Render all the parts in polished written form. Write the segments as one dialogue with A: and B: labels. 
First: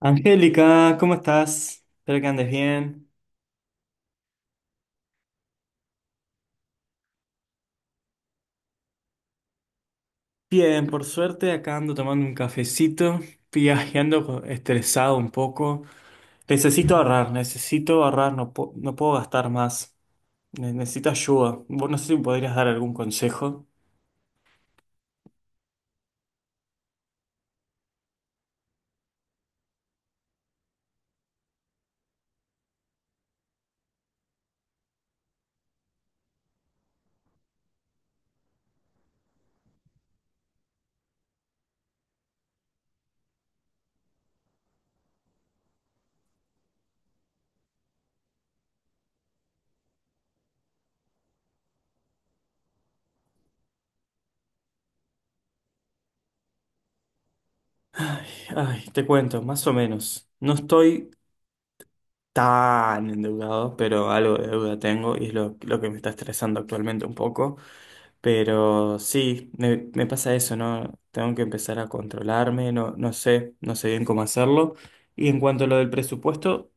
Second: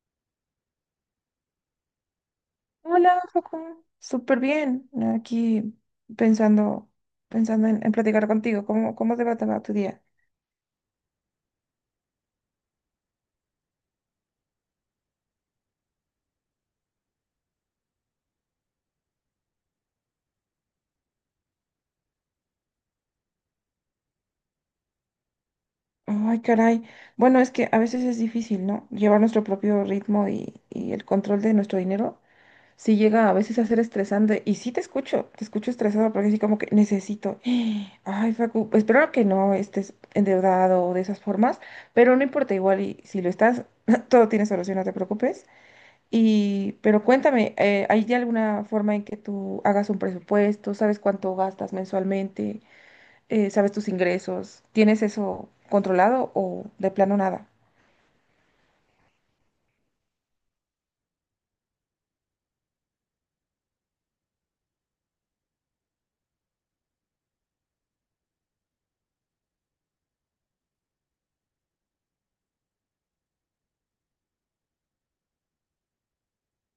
A: Angélica, ¿cómo estás? Espero que andes bien.
B: Hola, Joaquín. Súper bien. Aquí pensando, pensando en platicar contigo. ¿Cómo te va tu día?
A: Bien, por suerte acá ando tomando un cafecito, viajando estresado un poco. Necesito ahorrar, no, no puedo gastar más. Necesito ayuda. Vos no sé si me podrías dar algún consejo.
B: Ay, caray. Bueno, es que a veces es difícil, ¿no? Llevar nuestro propio ritmo y el control de nuestro dinero. Sí llega a veces a ser estresante. Y sí te escucho estresado porque así como que necesito. Ay, Facu, espero que no estés endeudado o de esas formas, pero no importa, igual y si lo estás, todo tiene solución, no te preocupes. Pero cuéntame, ¿hay de alguna forma en que tú hagas un presupuesto? ¿Sabes cuánto gastas mensualmente? ¿Sabes tus ingresos? ¿Tienes eso controlado o de plano nada?
A: Ay, te cuento, más o menos. No estoy tan endeudado, pero algo de deuda tengo y es lo que me está estresando actualmente un poco. Pero sí, me pasa eso, ¿no? Tengo que empezar a controlarme, no, no sé, no sé bien cómo hacerlo. Y en cuanto a lo del presupuesto,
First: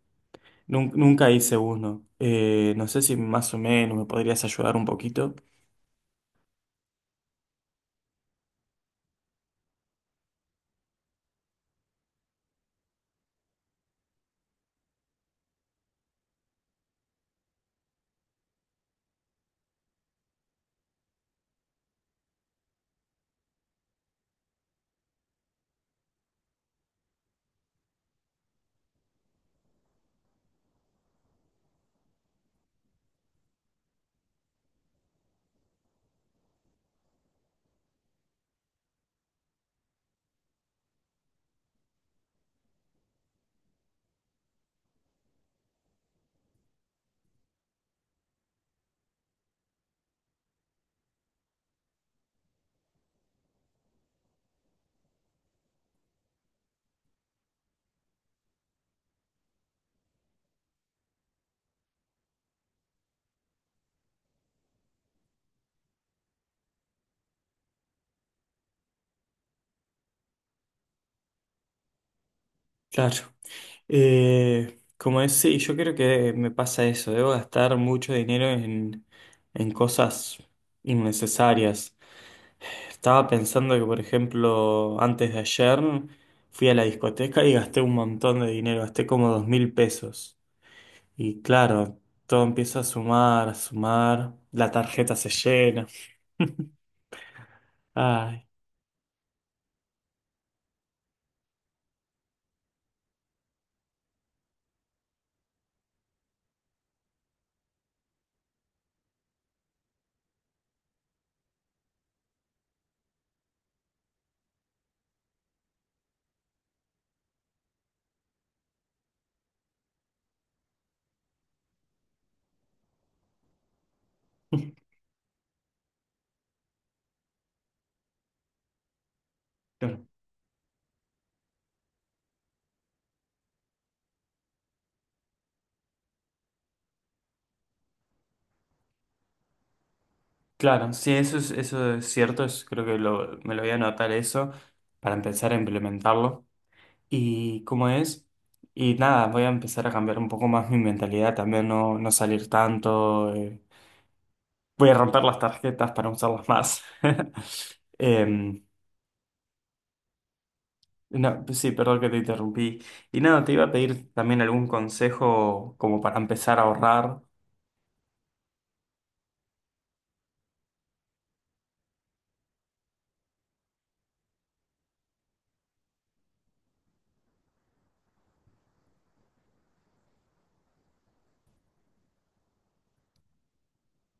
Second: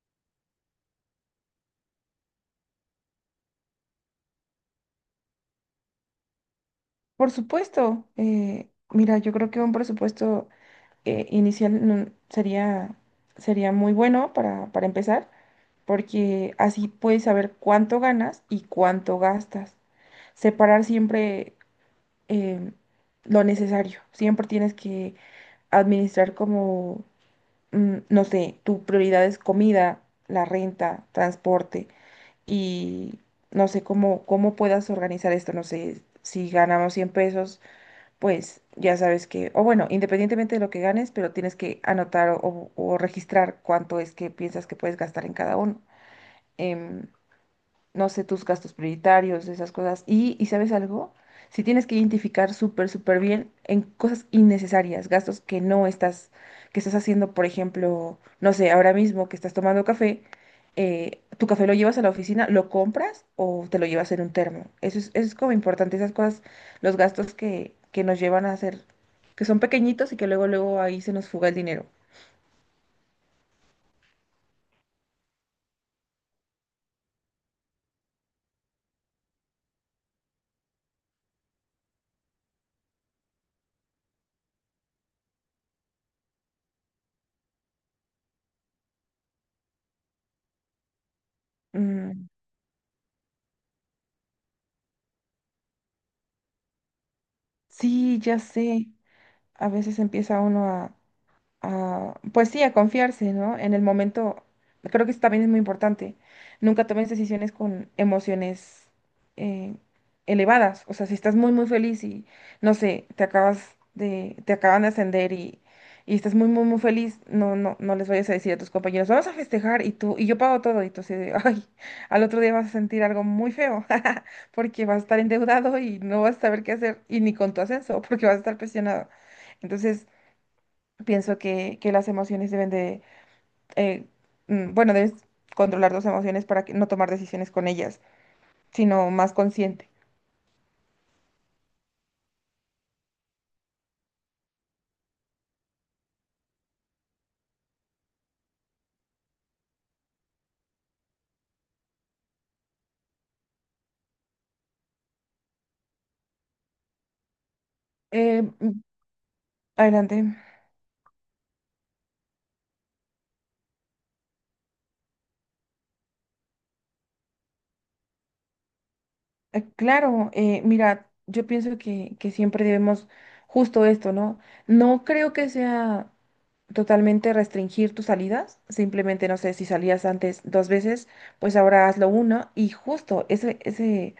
A: nunca hice uno. No sé si más o menos me podrías ayudar un poquito.
B: Por supuesto, mira, yo creo que un presupuesto inicial no- sería, sería muy bueno para empezar, porque así puedes saber cuánto ganas y cuánto gastas. Separar siempre eh, lo necesario. Siempre tienes que administrar como, no sé, tu prioridad es comida, la renta, transporte y no sé cómo puedas organizar esto. No sé, si ganamos 100 pesos, pues ya sabes que, o bueno, independientemente de lo que ganes, pero tienes que anotar o registrar cuánto es que piensas que puedes gastar en cada uno. Em, no sé, tus gastos prioritarios, esas cosas. ¿Y sabes algo? Si tienes que identificar súper, súper bien en cosas innecesarias, gastos que estás haciendo, por ejemplo, no sé, ahora mismo que estás tomando café, tu café lo llevas a la oficina, lo compras o te lo llevas en un termo. Eso es como importante, esas cosas, los gastos que nos llevan a hacer, que son pequeñitos y que luego, luego ahí se nos fuga el dinero.
A: Claro. Sí, yo creo que me pasa eso. Debo gastar mucho dinero en cosas innecesarias. Estaba pensando que, por ejemplo, antes de ayer fui a la discoteca y gasté un montón de dinero, gasté como 2000 pesos. Y claro,
B: Mm,
A: todo empieza a sumar, la tarjeta se llena.
B: sí, ya
A: Ay.
B: sé. A veces empieza uno pues sí, a confiarse, ¿no? En el momento, creo que eso también es muy importante. Nunca tomes decisiones con emociones eh, elevadas. O sea, si estás muy, muy feliz y, no sé, te acaban de ascender y estás muy, muy, muy feliz, no, no, no les vayas a decir a tus compañeros, vamos a festejar y tú, y yo pago todo, y tú así de, ay, al otro día vas a sentir algo muy feo, porque vas a estar endeudado y no vas a saber qué hacer, y ni con tu ascenso, porque vas a estar presionado. Entonces, pienso que las emociones eh, bueno, debes controlar tus emociones para que no tomar decisiones con ellas, sino más consciente.
A: Claro, sí, eso es cierto, creo que me lo voy a anotar eso para empezar a implementarlo. Y cómo es, y nada, voy a empezar a cambiar un poco más mi mentalidad, también no, no salir tanto, voy a romper las tarjetas para usarlas más. Em,
B: Mm, adelante.
A: no, pues sí, perdón que te interrumpí. Y nada, te iba a pedir también algún consejo como para empezar a ahorrar.
B: Claro, mira, yo pienso que siempre debemos justo esto, ¿no? No creo que sea totalmente restringir tus salidas, simplemente, no sé, si salías antes dos veces, pues ahora hazlo una y justo ese, ese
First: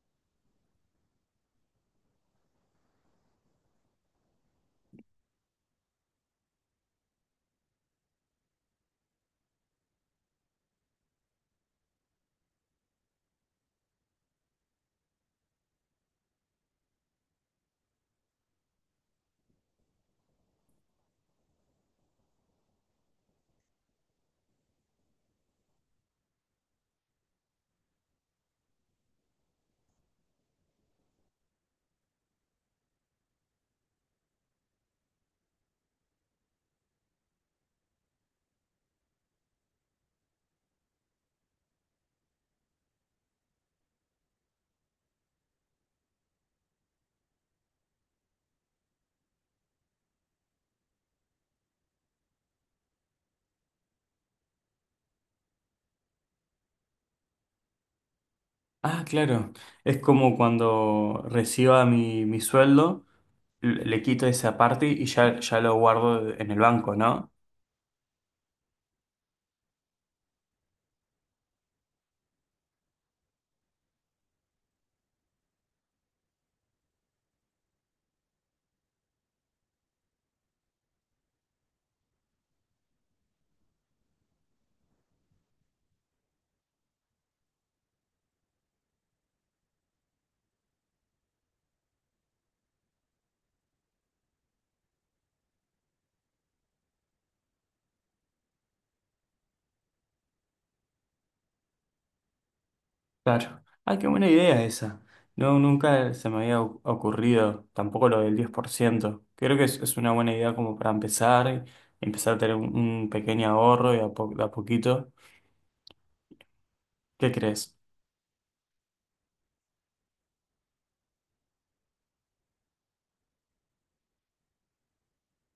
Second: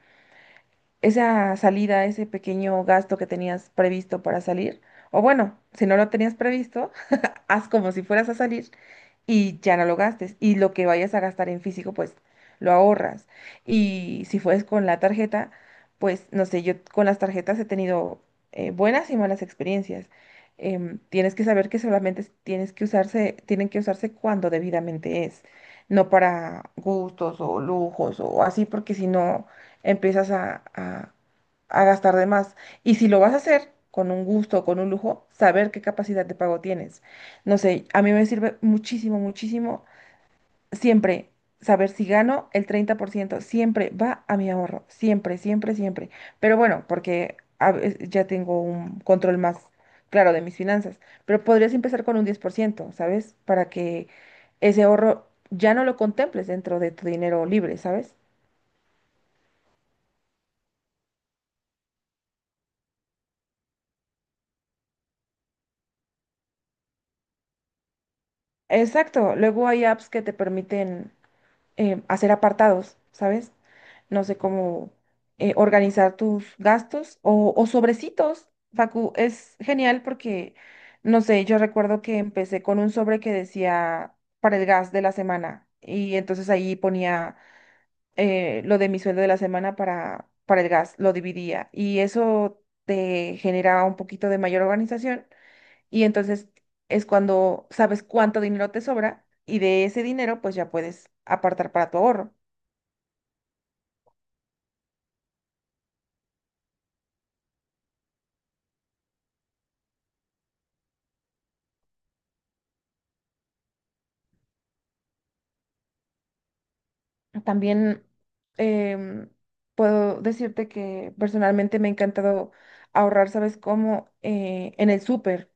B: esa salida, ese pequeño gasto que tenías previsto para salir, o bueno, si no lo tenías previsto, haz como si fueras a salir y ya no lo gastes. Y lo que vayas a gastar en físico, pues lo ahorras. Y si fues con la tarjeta, pues no sé, yo con las tarjetas he tenido buenas y malas experiencias. Tienes que saber que solamente tienen que usarse cuando debidamente es, no para gustos o lujos o así, porque si no empiezas a gastar de más. Y si lo vas a hacer con un gusto o con un lujo, saber qué capacidad de pago tienes. No sé, a mí me sirve muchísimo, muchísimo siempre saber si gano el 30% siempre va a mi ahorro, siempre, siempre, siempre. Pero bueno, porque ya tengo un control más claro de mis finanzas, pero podrías empezar con un 10%, ¿sabes? Para que ese ahorro ya no lo contemples dentro de tu dinero libre, ¿sabes?
A: Ah, claro. Es como cuando reciba mi sueldo, le quito esa parte y ya, ya lo guardo en el banco, ¿no?
B: Exacto, luego hay apps que te permiten hacer apartados, ¿sabes? No sé cómo organizar tus gastos o sobrecitos. Facu, es genial porque, no sé, yo recuerdo que empecé con un sobre que decía para el gas de la semana y entonces ahí ponía lo de mi sueldo de la semana para el gas, lo dividía y eso te generaba un poquito de mayor organización y entonces es cuando sabes cuánto dinero te sobra y de ese dinero pues ya puedes apartar para tu ahorro.
A: Claro. Ah, qué buena idea esa. No, nunca se me había ocurrido, tampoco lo del 10%. Creo que es una buena idea como para empezar, y empezar a tener un pequeño ahorro y a, de a poquito. ¿Qué crees?
B: También em, puedo decirte que personalmente me ha encantado ahorrar, ¿sabes cómo? En el súper.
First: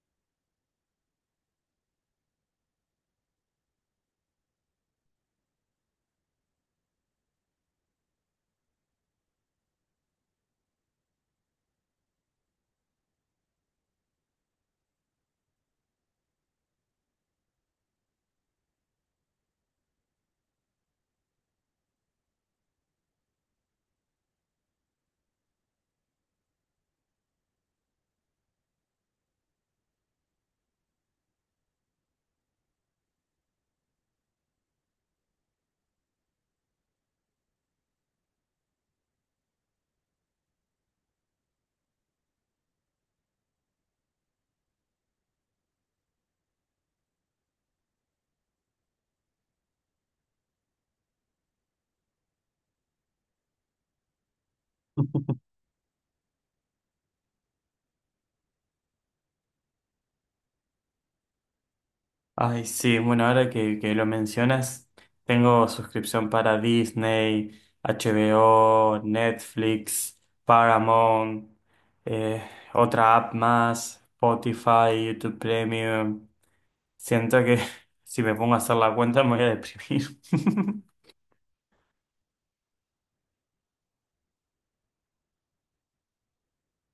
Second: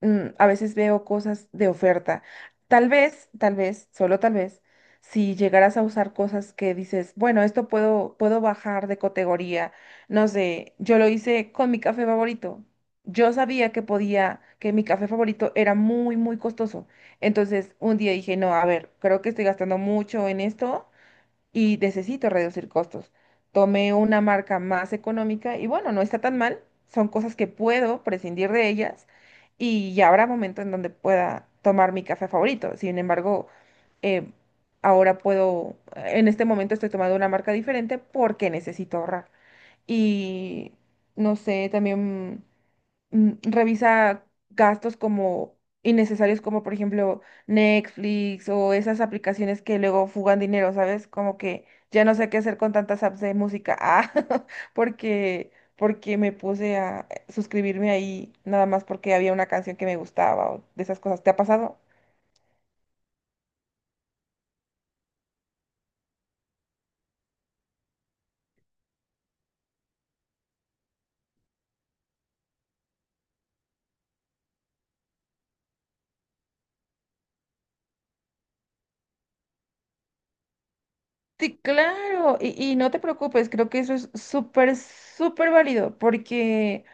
B: A veces veo cosas de oferta. Tal vez, solo tal vez, si llegaras a usar cosas que dices, bueno, esto puedo bajar de categoría. No sé, yo lo hice con mi café favorito. Yo sabía que mi café favorito era muy, muy costoso. Entonces, un día dije, no, a ver, creo que estoy gastando mucho en esto y necesito reducir costos. Tomé una marca más económica y bueno, no está tan mal. Son cosas que puedo prescindir de ellas y ya habrá momento en donde pueda tomar mi café favorito. Sin embargo, eh, en este momento estoy tomando una marca diferente porque necesito ahorrar. Y no sé, también revisa gastos como innecesarios, como por ejemplo Netflix o esas aplicaciones que luego fugan dinero, ¿sabes? Como que ya no sé qué hacer con tantas apps de música. Ah, porque, porque me puse a suscribirme ahí nada más porque había una canción que me gustaba o de esas cosas. ¿Te ha pasado?
A: Ay, sí, bueno, ahora que lo mencionas, tengo suscripción para Disney, HBO, Netflix, Paramount, eh, otra app más, Spotify, YouTube Premium. Siento que si me pongo a hacer la cuenta me voy a deprimir.
B: Sí, claro, y no te preocupes, creo que eso es súper, súper válido, porque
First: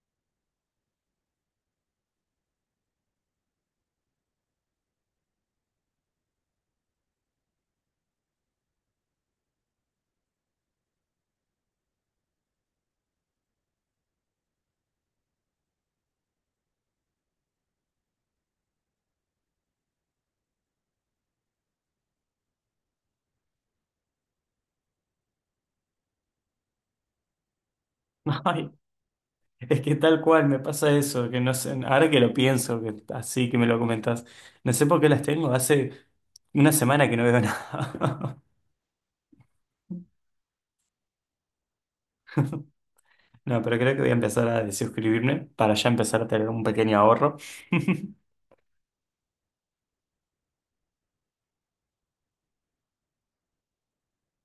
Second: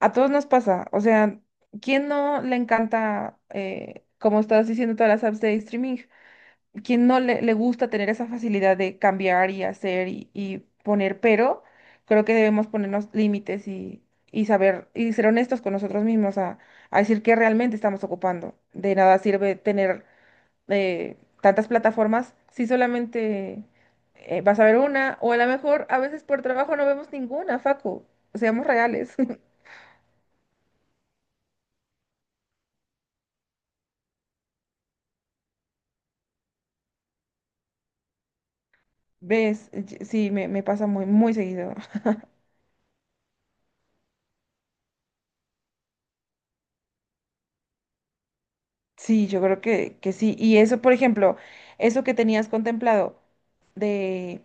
B: a todos nos pasa, o sea, ¿quién no le encanta, como estás diciendo, todas las apps de streaming? ¿Quién no le gusta tener esa facilidad de cambiar y hacer y poner? Pero creo que debemos ponernos límites y saber y ser honestos con nosotros mismos a decir qué realmente estamos ocupando. De nada sirve tener eh, tantas plataformas si solamente vas a ver una o a lo mejor a veces por trabajo no vemos ninguna, Facu. Seamos
A: Ay,
B: reales.
A: es que tal cual me pasa eso, que no sé, ahora que lo pienso, que así que me lo comentas, no sé por qué las tengo, hace 1 semana que no veo nada.
B: ¿Ves? Sí, me pasa muy, muy seguido.
A: No, pero creo que voy a empezar a desuscribirme para ya empezar a tener un pequeño ahorro.
B: Sí, yo creo que sí. Y eso, por ejemplo, eso que tenías contemplado de...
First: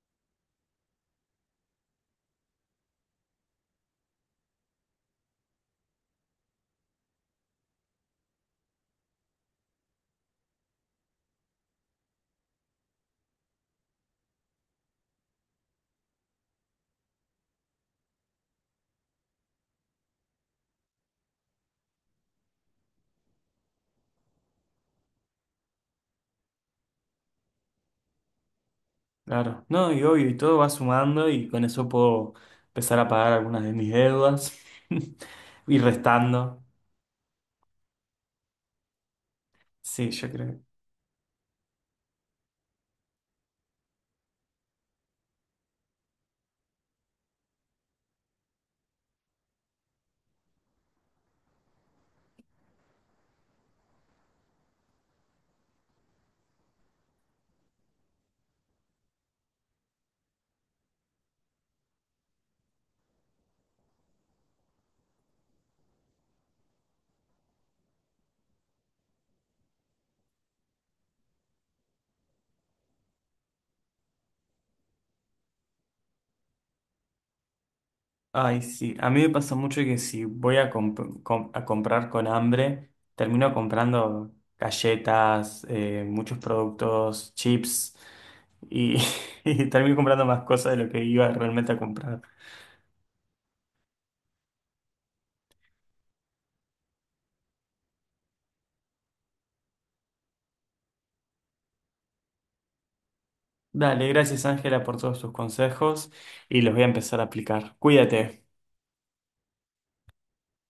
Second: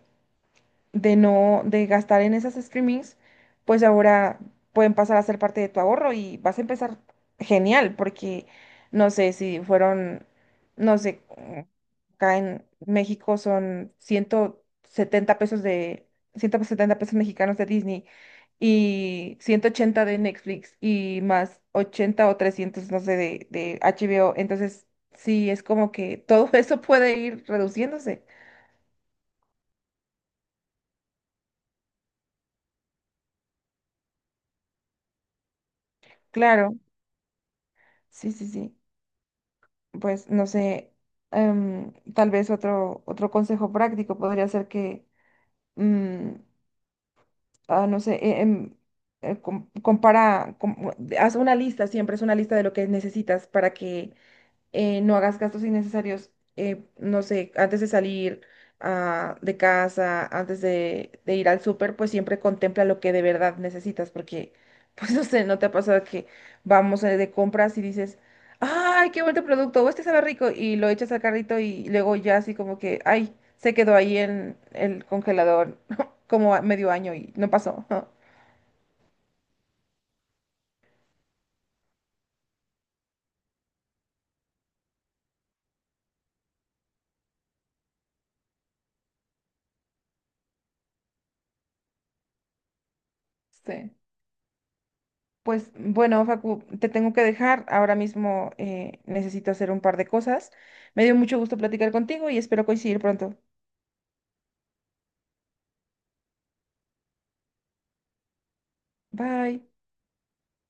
B: de no, de gastar en esas streamings, pues ahora pueden pasar a ser parte de tu ahorro y vas a empezar genial, porque no sé si fueron, no sé, acá en México son 170 pesos mexicanos de Disney y 180 de Netflix y más 80 o 300 no sé, de HBO. Entonces, sí, es como que todo eso puede ir reduciéndose.
A: Claro. No, y obvio, y todo va sumando y con eso puedo empezar a pagar algunas de mis deudas y restando.
B: Claro, sí, sí, sí.
A: Sí, yo
B: Pues no
A: creo.
B: sé, tal vez otro consejo práctico podría ser que, mm, no sé, eh, com- compara, com- haz una lista, siempre es una lista de lo que necesitas para que no hagas gastos innecesarios, no sé, antes de salir de casa, antes de ir al súper, pues siempre contempla lo que de verdad necesitas, porque, pues no sé, ¿no te ha pasado que vamos de compras y dices, ay, qué bonito producto, o este sabe rico, y lo echas al carrito y luego ya así como que, ay, se quedó ahí en el congelador como a medio año y no pasó.
A: Ay, sí. A mí me pasa mucho que si voy a, a comprar con hambre, termino comprando galletas, muchos productos, chips y, y termino comprando más cosas de lo que iba realmente a comprar.
B: Sí. Pues bueno, Facu, te tengo que dejar. Ahora mismo necesito hacer un par de cosas. Me dio mucho gusto platicar contigo y espero coincidir pronto.
A: Dale, gracias Ángela por todos tus consejos y los voy a empezar a aplicar. Cuídate.
B: Bye.